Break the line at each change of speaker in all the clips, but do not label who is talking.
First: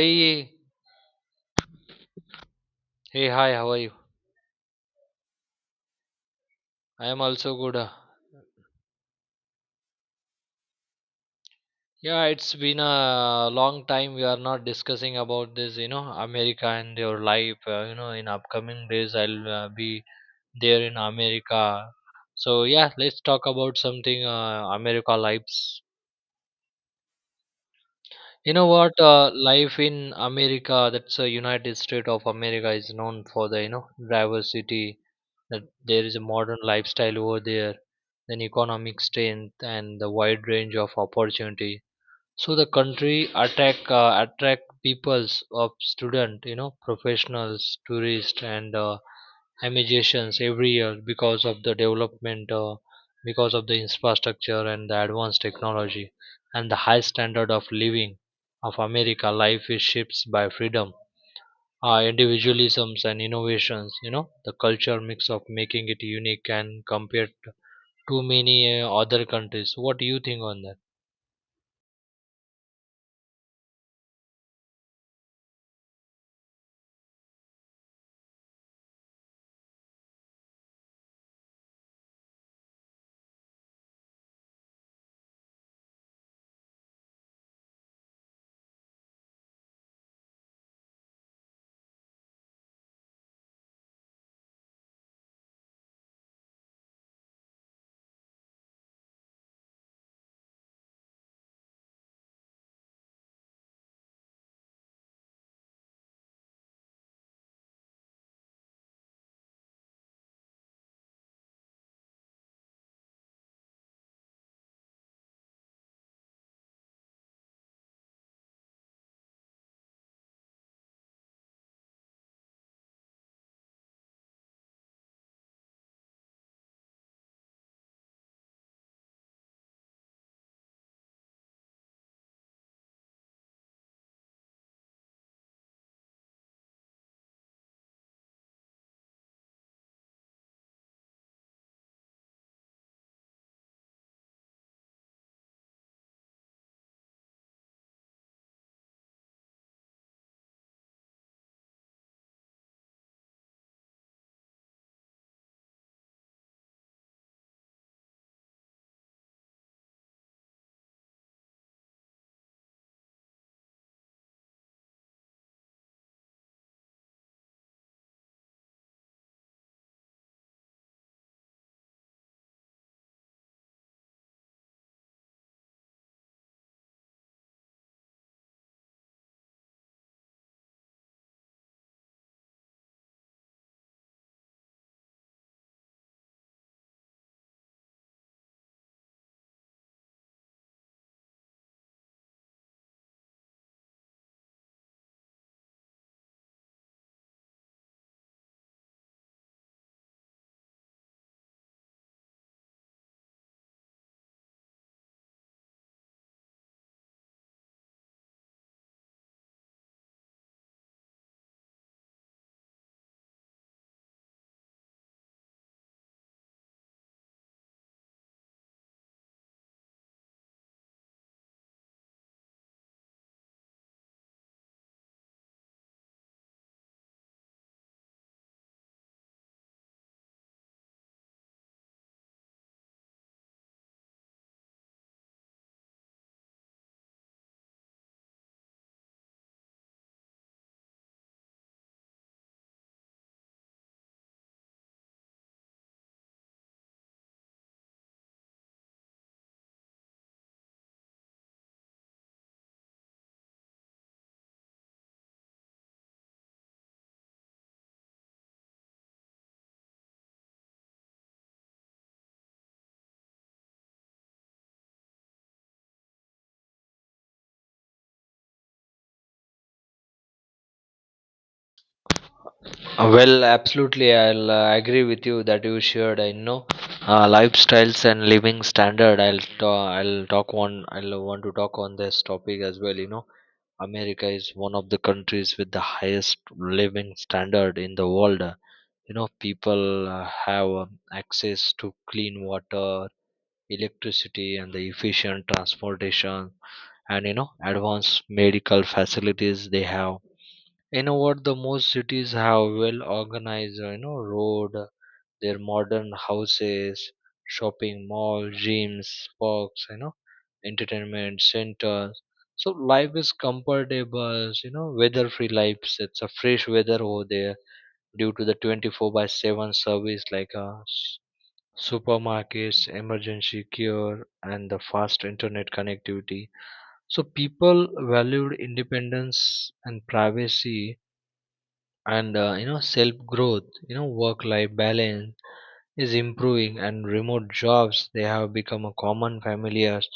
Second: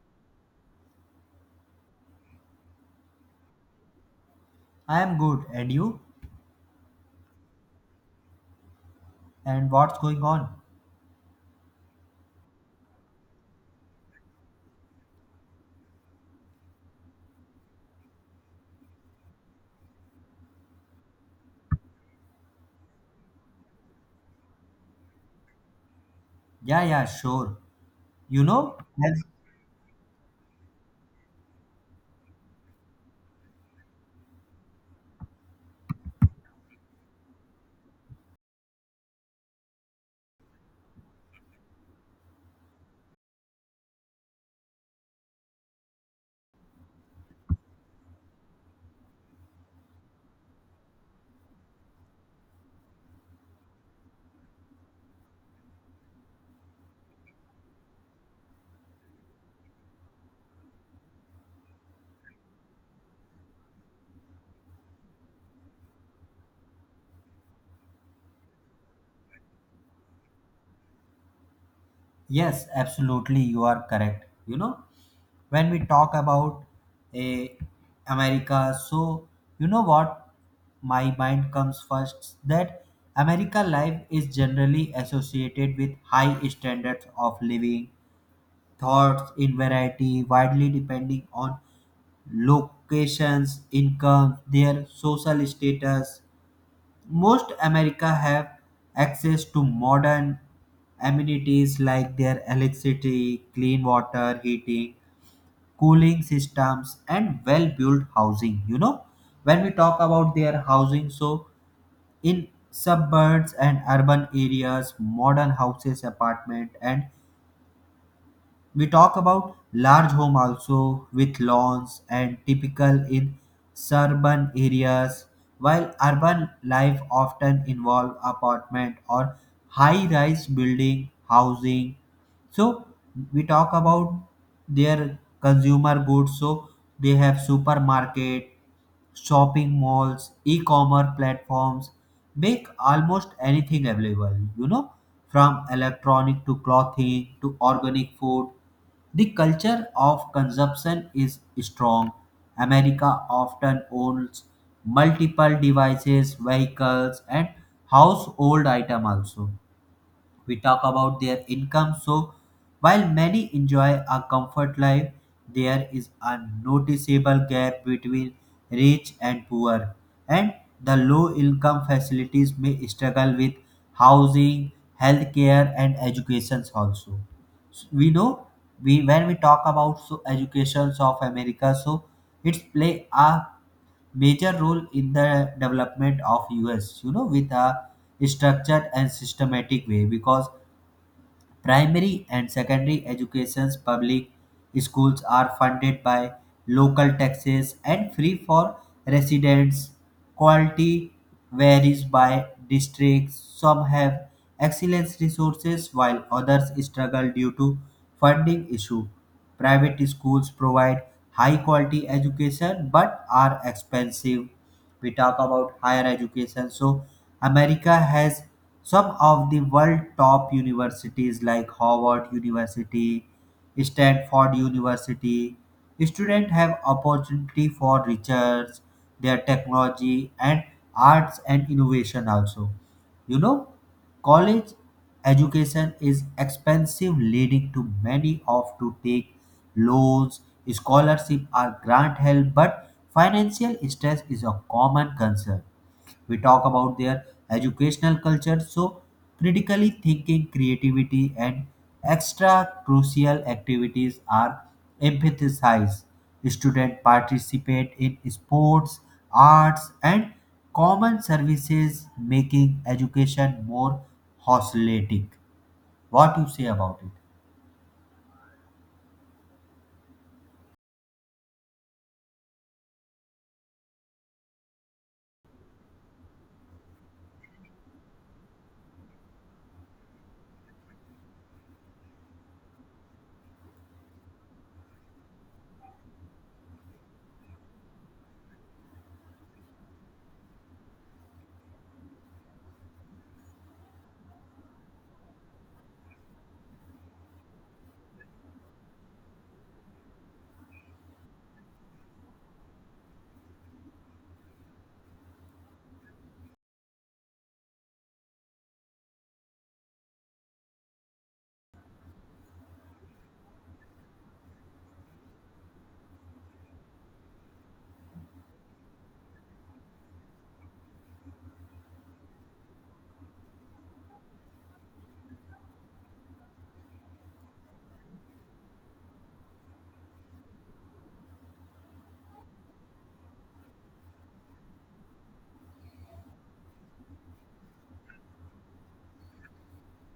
Hey, hey, hi, how are you?
I am good. And you?
I am also good.
And what's going on?
Yeah, it's been a long time we are not discussing about this, you know, America and your life. You know, in upcoming days, I'll be there in America. So, yeah, let's talk about something America lives.
Yeah, yeah, sure. You
You know
know,
what?
yes,
Life in America, that's United States of America, is known for the, you know, diversity, that there is a modern lifestyle over there, then economic strength and the wide range of opportunity. So the country attract peoples of student, you know, professionals, tourists, and immigrations every year because of the development, because of the infrastructure and the advanced technology, and the high standard of living of America. Life is shaped by freedom, individualisms and innovations, you know, the culture mix of making it unique and compared to many other countries. What do you think on that?
yes, absolutely, you are correct. You know, when we talk about a America, so you know what my mind comes first that America life is generally associated with high standards of living, thoughts in variety, widely depending on locations, income, their social status. Most America have access to modern amenities like their electricity, clean water, heating, cooling systems and well-built housing, you know. When we talk about their housing, so in suburbs and urban areas, modern houses, apartment, and we talk about large home also with lawns and typical in suburban areas, while urban life often involve apartment or high-rise building housing. So we talk about their consumer goods. So they have supermarket, shopping malls, e-commerce platforms, make almost anything available, you know, from electronic to clothing to organic food. The culture of consumption is strong. America often owns multiple devices, vehicles, and household item also. We talk about their income. So, while many enjoy a comfort life, there is a noticeable gap between rich and poor, and the low income facilities may struggle with housing, healthcare, and educations also. So, we know we when we talk about so educations of America, so it's play a major role in the development of US. You know, with a structured and systematic way because primary and secondary education's public schools are funded by local taxes and free for residents. Quality varies by districts. Some have excellent resources while others struggle due to funding issue. Private schools provide high quality education but are expensive. We talk about higher education, so America has some of the world top universities like Harvard University, Stanford University. Students have opportunity for research, their technology and arts and innovation also, you know. College education is expensive, leading to many opt to take loans, scholarship or grant help, but financial stress is a common concern. We talk about their educational culture, so critically thinking, creativity and extra crucial activities are emphasized. Students participate in sports, arts and common services, making education more holistic. What you say about it?
Well, absolutely. I'll agree with you that you shared. I know lifestyles and living standard. I'll talk one. I'll want to talk on this topic as well. You know, America is one of the countries with the highest living standard in the world. You know, people uh, have access to clean water, electricity and the efficient transportation, and you know advanced medical facilities they have. You know what, the most cities have well organized, you know, road, their modern houses, shopping malls, gyms, parks, you know, entertainment centers. So life is comfortable, you know, weather free lives, it's a fresh weather over there due to the 24 by 7 service like us, supermarkets, emergency care, and the fast internet connectivity. So people valued independence and privacy and you know self growth, you know work life balance is improving and remote jobs they have become a common familiars,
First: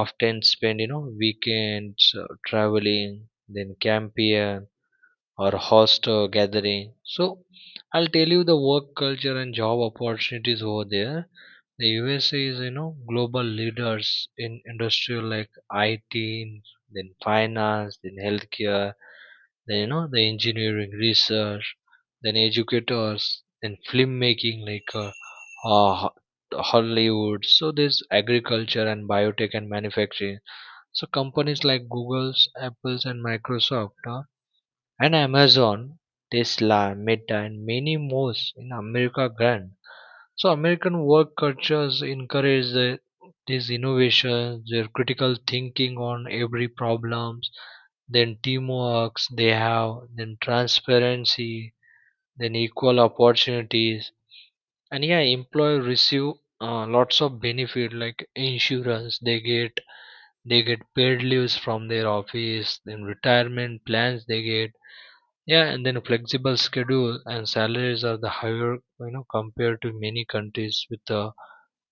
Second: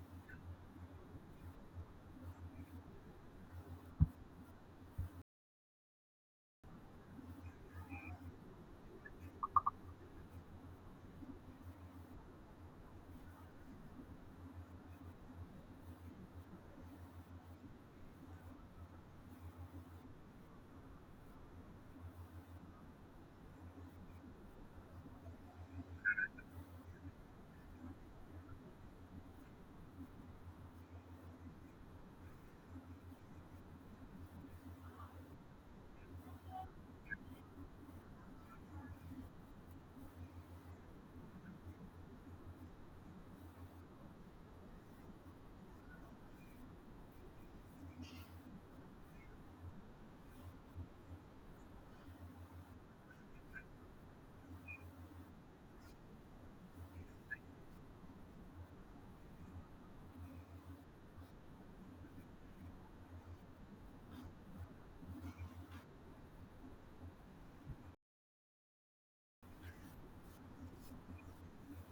often spend you know weekends traveling, then camping or host a gathering. So I'll tell you the work culture and job opportunities over there. The USA is you know global leaders in industrial like IT, then finance, then healthcare, then you know the engineering research, then educators, then film making like uh, Ho- Hollywood. So there's agriculture and biotech and manufacturing. So companies like Google's, Apple's, and Microsoft. And Amazon, Tesla, Meta, and many more in America grant. So American work cultures encourage the, these innovations, their critical thinking on every problems, then teamwork they have, then transparency, then equal opportunities, and yeah, employer receive lots of benefit like insurance they get paid leaves from their office, then retirement plans they get, yeah, and then flexible schedule and salaries are the higher, you know, compared to many countries with the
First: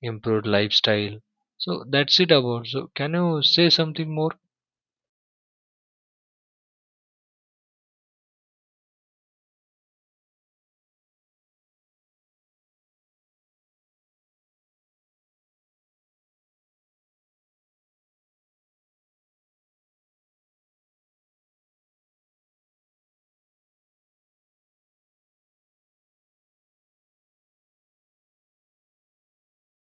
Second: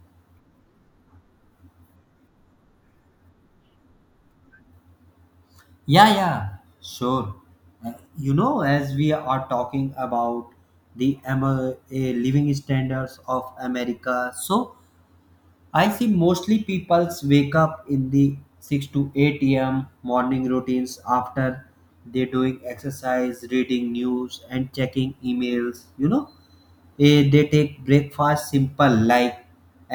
improved lifestyle. So that's it about. So can you say something more?
Yeah, yeah, sure. You know, as we are talking about the living standards of America, so I see mostly people's wake up in the 6 to 8 a.m. morning routines. After they doing exercise, reading news, and checking emails, you know, they take breakfast simple like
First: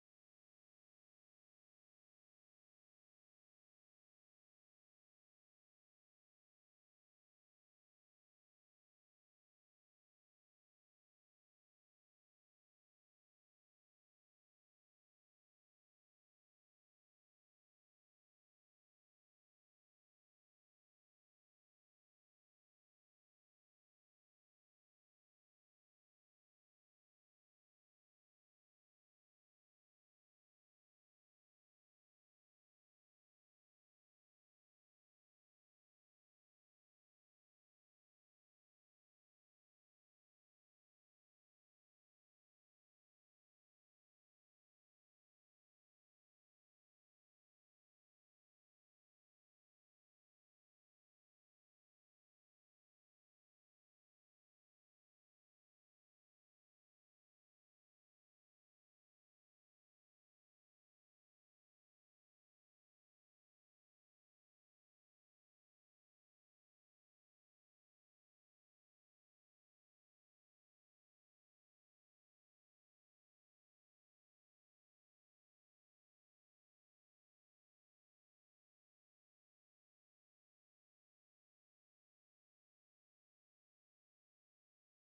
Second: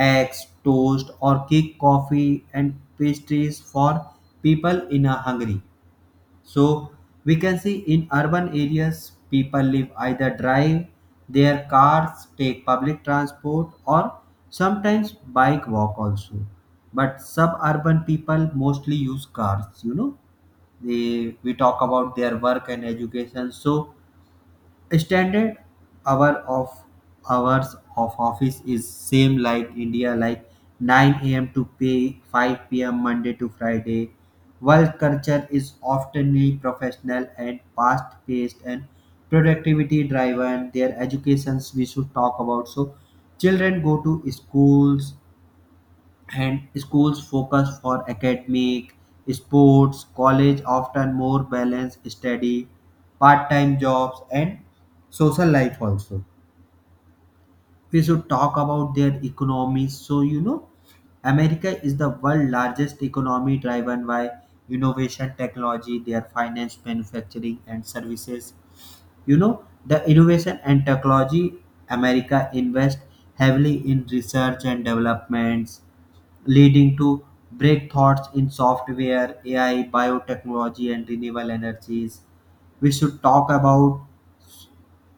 eggs, toast, or cake, coffee and pastries for people in a hungry. So we can see in urban areas, people live either drive their cars, take public transport, or sometimes bike walk also. But suburban people mostly use cars. You know, they we talk about their work and education. So standard hour of hours of office is same like India, like 9 a.m to pay 5 p.m Monday to Friday. Work culture is often professional and fast paced and productivity driven. Their educations we should talk about, so children go to schools, and schools focus for academic sports. College often more balanced study, part-time jobs and social life also. We should talk about their economy, so you know, America is the world largest economy, driven by innovation, technology, their finance, manufacturing and services. You know, the innovation and technology, America invest heavily in research and developments, leading to breakthroughs in software, AI, biotechnology, and renewable energies. We should talk about,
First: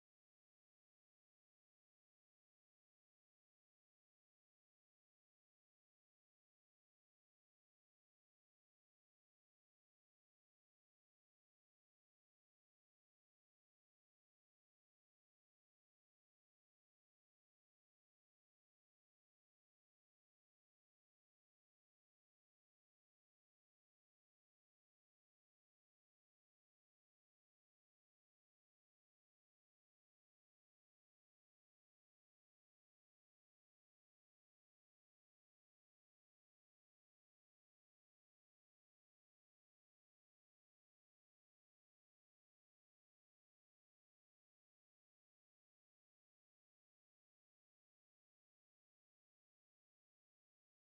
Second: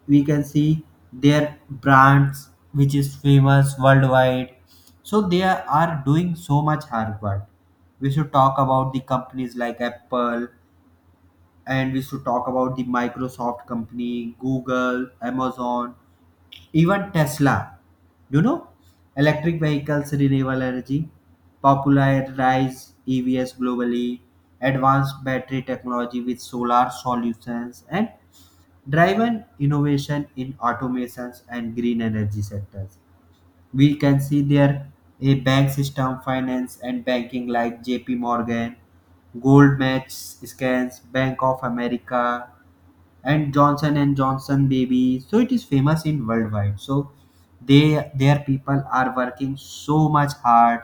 we can see their brands, which is famous worldwide. So they are doing so much hard work. We should talk about the companies like Apple, and we should talk about the Microsoft company, Google, Amazon, even Tesla, you know, electric vehicles, renewable energy, popularize EVs globally, advanced battery technology with solar solutions, and driven innovation in automations and green energy sectors. We can see there a bank system, finance, and banking like JP Morgan, Goldman Sachs, Bank of America, and Johnson and Johnson baby. So it is famous in worldwide. So they their people are working so much hard,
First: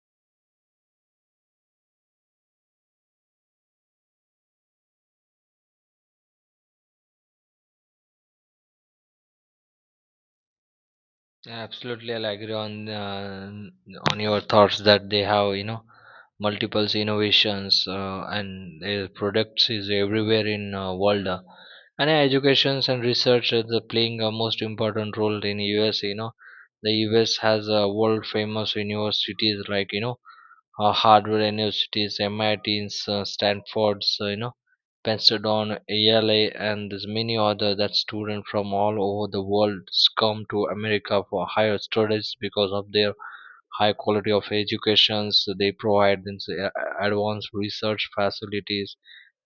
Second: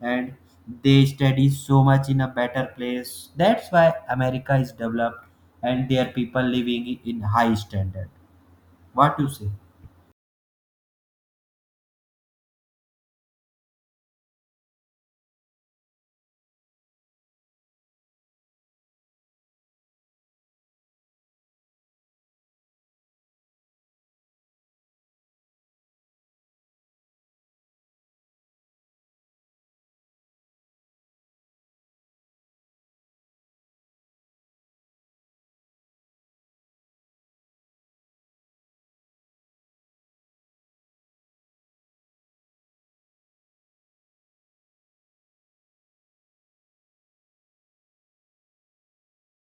and they study so much in a better place. That's why America is developed and their people living in high standard. What you say?
Absolutely, I'll agree on your thoughts that they have, you know, multiple innovations and their products is everywhere in world. And educations and research is the playing a most important role in US. You know, the US has a world famous universities like you know Harvard universities, MITs, Stanfords, you know, Pensadon, ELA, and there's many other that students from all over the world come to America for higher studies because of their high quality of educations. So they provide, then say, advanced research facilities,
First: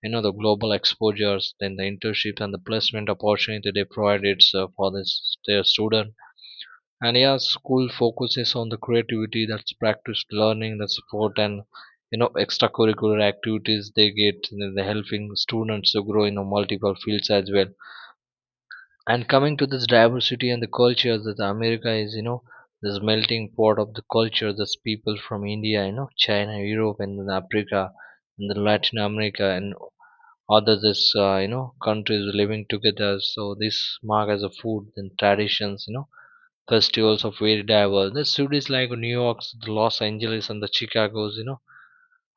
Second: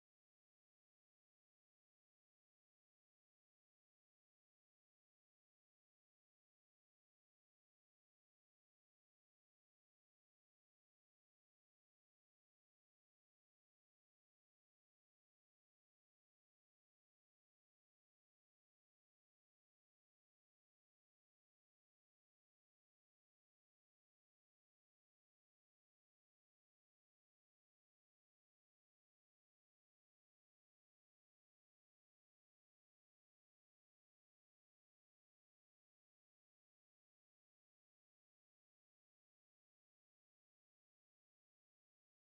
you know, the global exposures, then the internships and the placement opportunity they provide, it's for this, their student. And yeah, school focuses on the creativity, that's practiced learning, the support, and you know extracurricular activities they get, the helping students to grow in a multiple fields as well. And coming to this diversity and the culture that America is, you know, this melting pot of the culture. There's people from India, you know, China, Europe, and then Africa, and then Latin America, and other this you know countries living together. So this mark as a food and traditions, you know, festivals of very diverse, the cities like New York's, the Los Angeles and the Chicago's, you know,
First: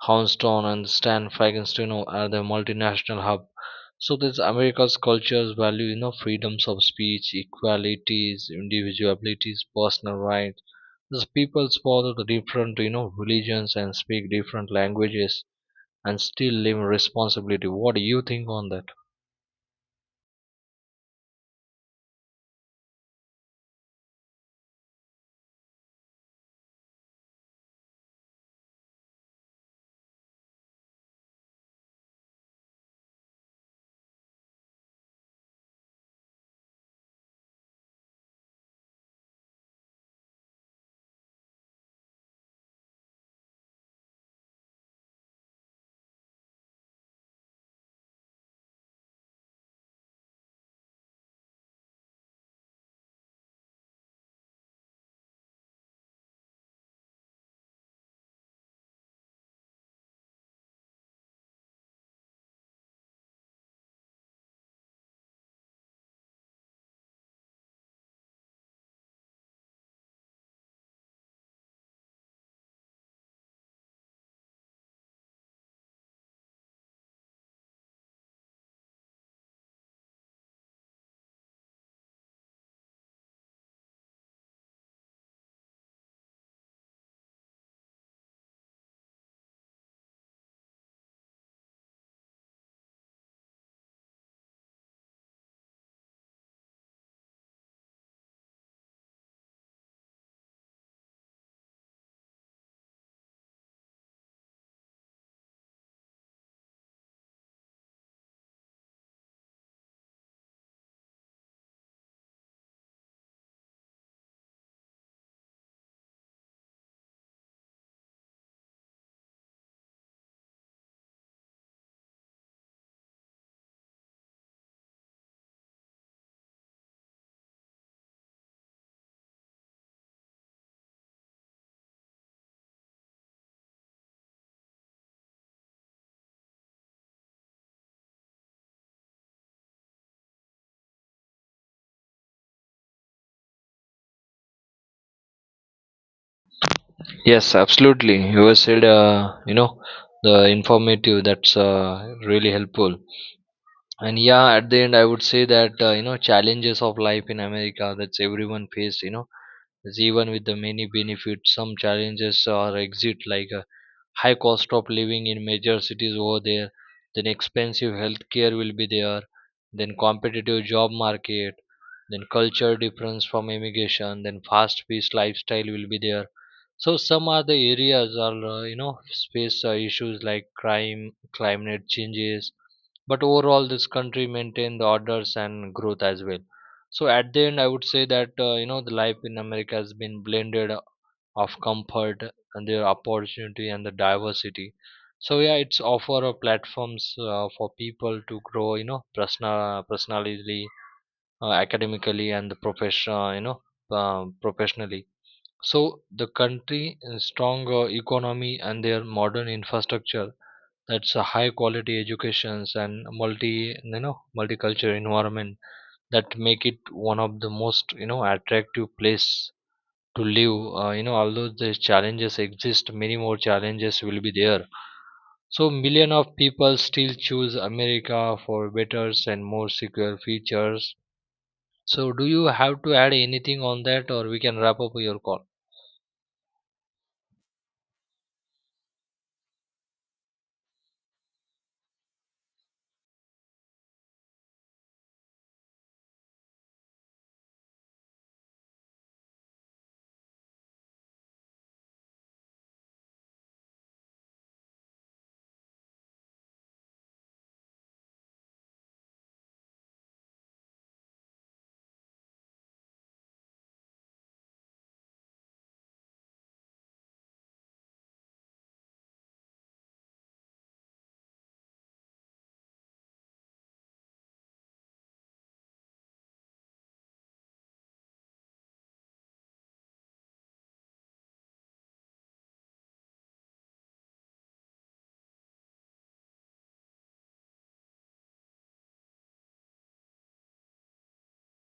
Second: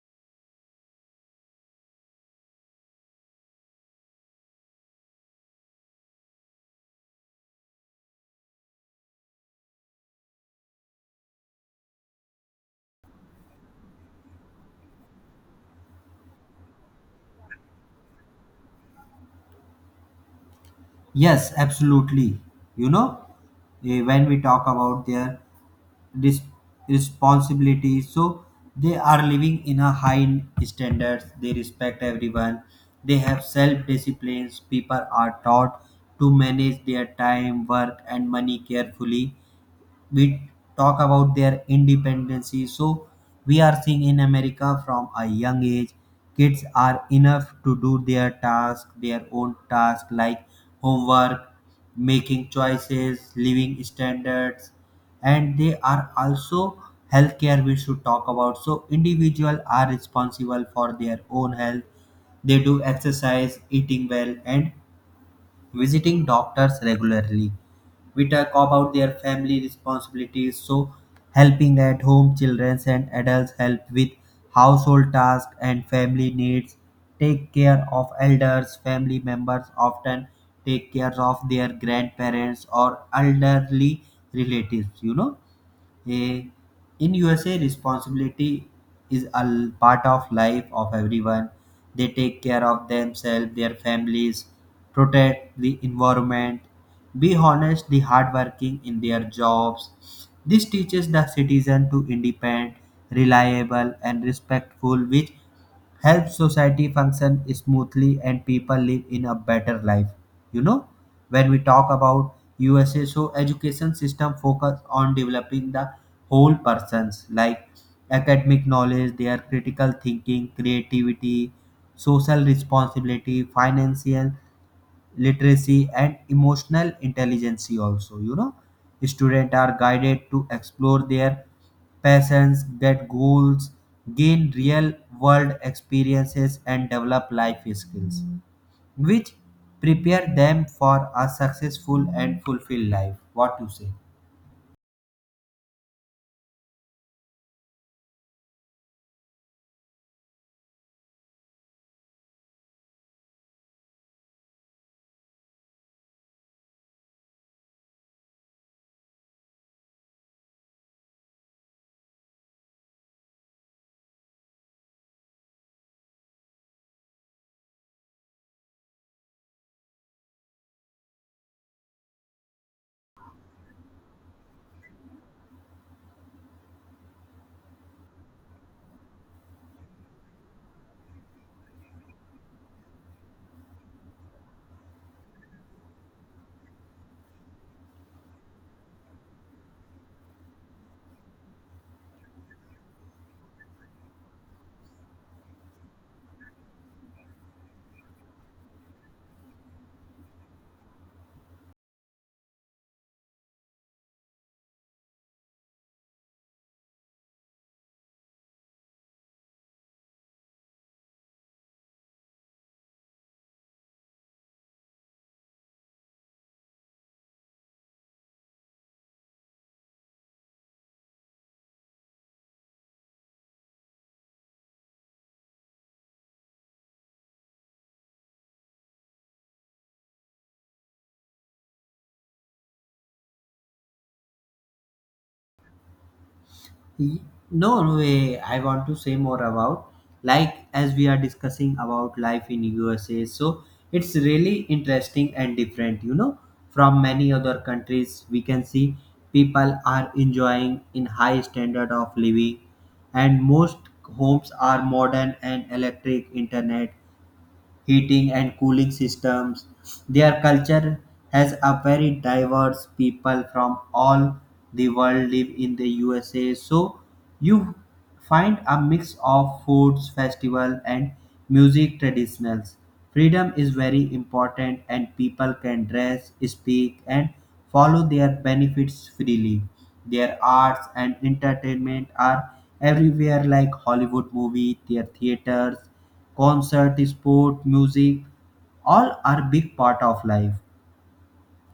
Houndstone and Stan Fragon's, you know, are the multinational hub. So this America's cultures value, you know, freedoms of speech, equalities, individual abilities, personal rights. These peoples follow the different, you know, religions and speak different languages, and still live responsibility. What do you think on that?
Yes, absolutely. You know, when we talk about their res- responsibility, so they are living in a high standards. They respect everyone. They have self-disciplines. People are taught to manage their time, work, and money carefully. We talk about their independency, so we are seeing in America from a young age kids are enough to do their own task like homework, making choices, living standards, and they are also healthcare. We should talk about, so individual are responsible for their own health. They do exercise, eating well and visiting doctors regularly. We talk about their family responsibilities, so helping at home, children and adults help with household tasks and family needs, take care of elders, family members often take care of their grandparents or elderly relatives, you know. Eh, in USA, responsibility is part of life of everyone. They take care of themselves, their families, protect the environment, be honest, the hardworking in their jobs. This teaches the citizen to independent, reliable, and respectful, which helps society function smoothly and people live in a better life, you know. When we talk about USA, so education system focus on developing the whole persons, like academic knowledge, their critical thinking, creativity, social responsibility, financial literacy and emotional intelligence also, you know. Students are guided to explore their passions, get goals, gain real world experiences and develop life skills, which prepare them for a successful and fulfilled life. What you say?
Yes, absolutely. You have said, you know, the informative that's really helpful. And yeah, at the end I would say that you know challenges of life in America, that's everyone faced, you know, is even with the many benefits some challenges are exit, like high cost of living in major cities over there, then expensive healthcare will be there, then competitive job market, then culture difference from immigration, then fast paced lifestyle will be there. So some are the areas are you know space issues like crime, climate changes, but overall this country maintain the orders and growth as well. So at the end I would say that you know the life in America has been blended of comfort and their opportunity and the diversity. So yeah, it's offer a platforms for people to grow you know personally, academically and the profession, professionally. So the country is stronger economy and their modern infrastructure, that's a high quality educations and multicultural environment, that make it one of the most, you know, attractive place to live. You know, although the challenges exist, many more challenges will be there. So, million of people still choose America for better and more secure features. So, do you have to add anything on that, or we can wrap up your call?
No, no way. I want to say more about, like, as we are discussing about life in USA. So it's really interesting and different, you know, from many other countries. We can see people are enjoying in high standard of living, and most homes are modern and electric internet, heating and cooling systems. Their culture has a very diverse people from all the world live in the USA. So you find a mix of foods, festival and music traditionals. Freedom is very important and people can dress, speak and follow their benefits freely. Their arts and entertainment are everywhere, like Hollywood movie, their theaters, concert, sport, music, all are big part of life.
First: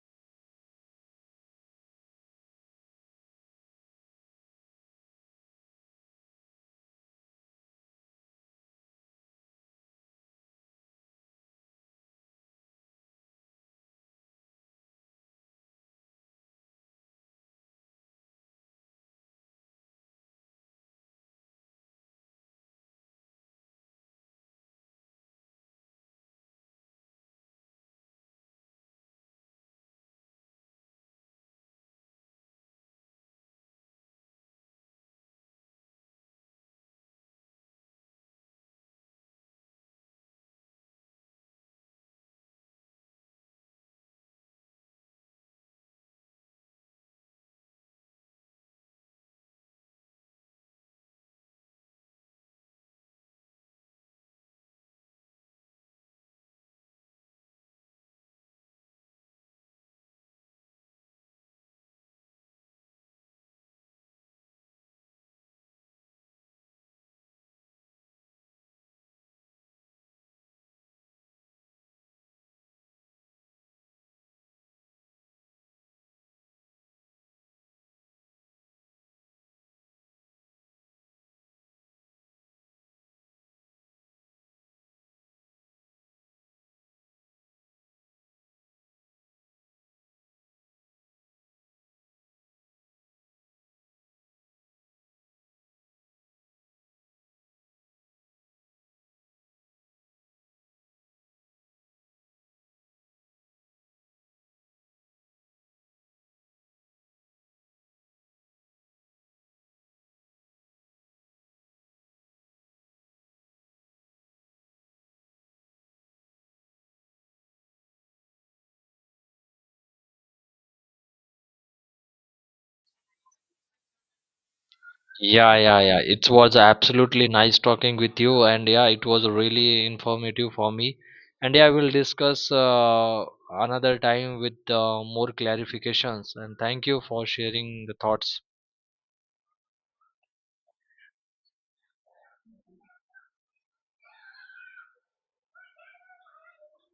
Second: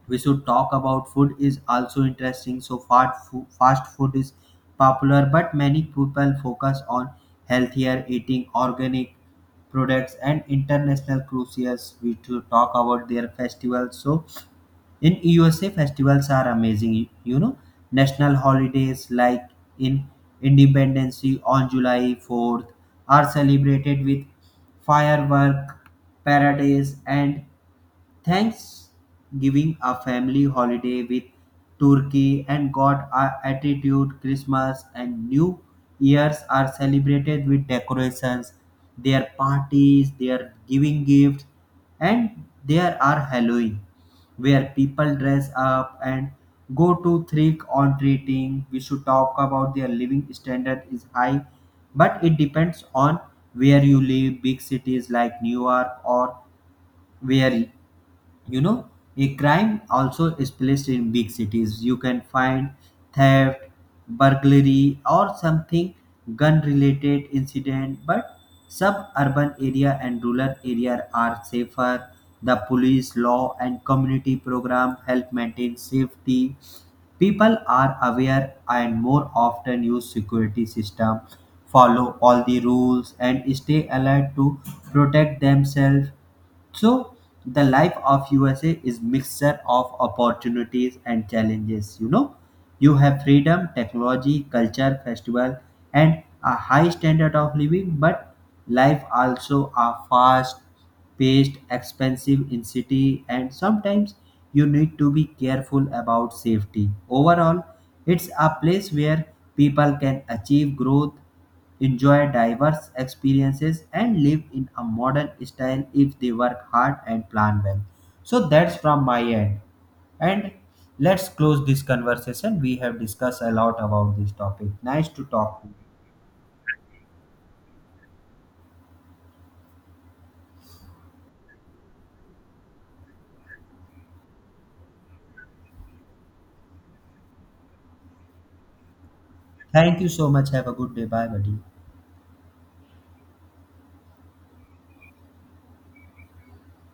We should talk about food is also interesting. So fast food is popular, but many people focus on healthier eating, organic products, and international cruises. We should talk about their festivals. So in USA festivals are amazing, you know, national holidays like in Independence Day on July 4th are celebrated with firework, parades, and Thanksgiving, a family holiday with turkey and God our attitude. Christmas and New Year's are celebrated with decorations, their parties, their giving gifts, and there are Halloween, where people dress up and go to trick or treating. We should talk about their living standard is high, but it depends on where you live. Big cities like New York, or where you know, a crime also is placed in big cities. You can find theft, burglary, or something gun related incident, but suburban area and rural area are safer. The police law and community program help maintain safety. People are aware and more often use security system, follow all the rules and stay alert to protect themselves. So the life of USA is mixture of opportunities and challenges. You know, you have freedom, technology, culture, festival, and a high standard of living. But life also are fast, paced, expensive in city, and sometimes you need to be careful about safety. Overall, it's a place where people can achieve growth, enjoy diverse experiences and live in a modern style if they work hard and plan well. So that's from my end, and let's close this conversation. We have discussed a lot about this topic. Nice to talk
Yeah,
to you.
yeah, yeah. It was absolutely nice talking with you, and yeah, it was really informative for me. And yeah, I will discuss another time with more clarifications. And thank you for sharing the thoughts.
Thank you so much. Have a good day. Bye, buddy.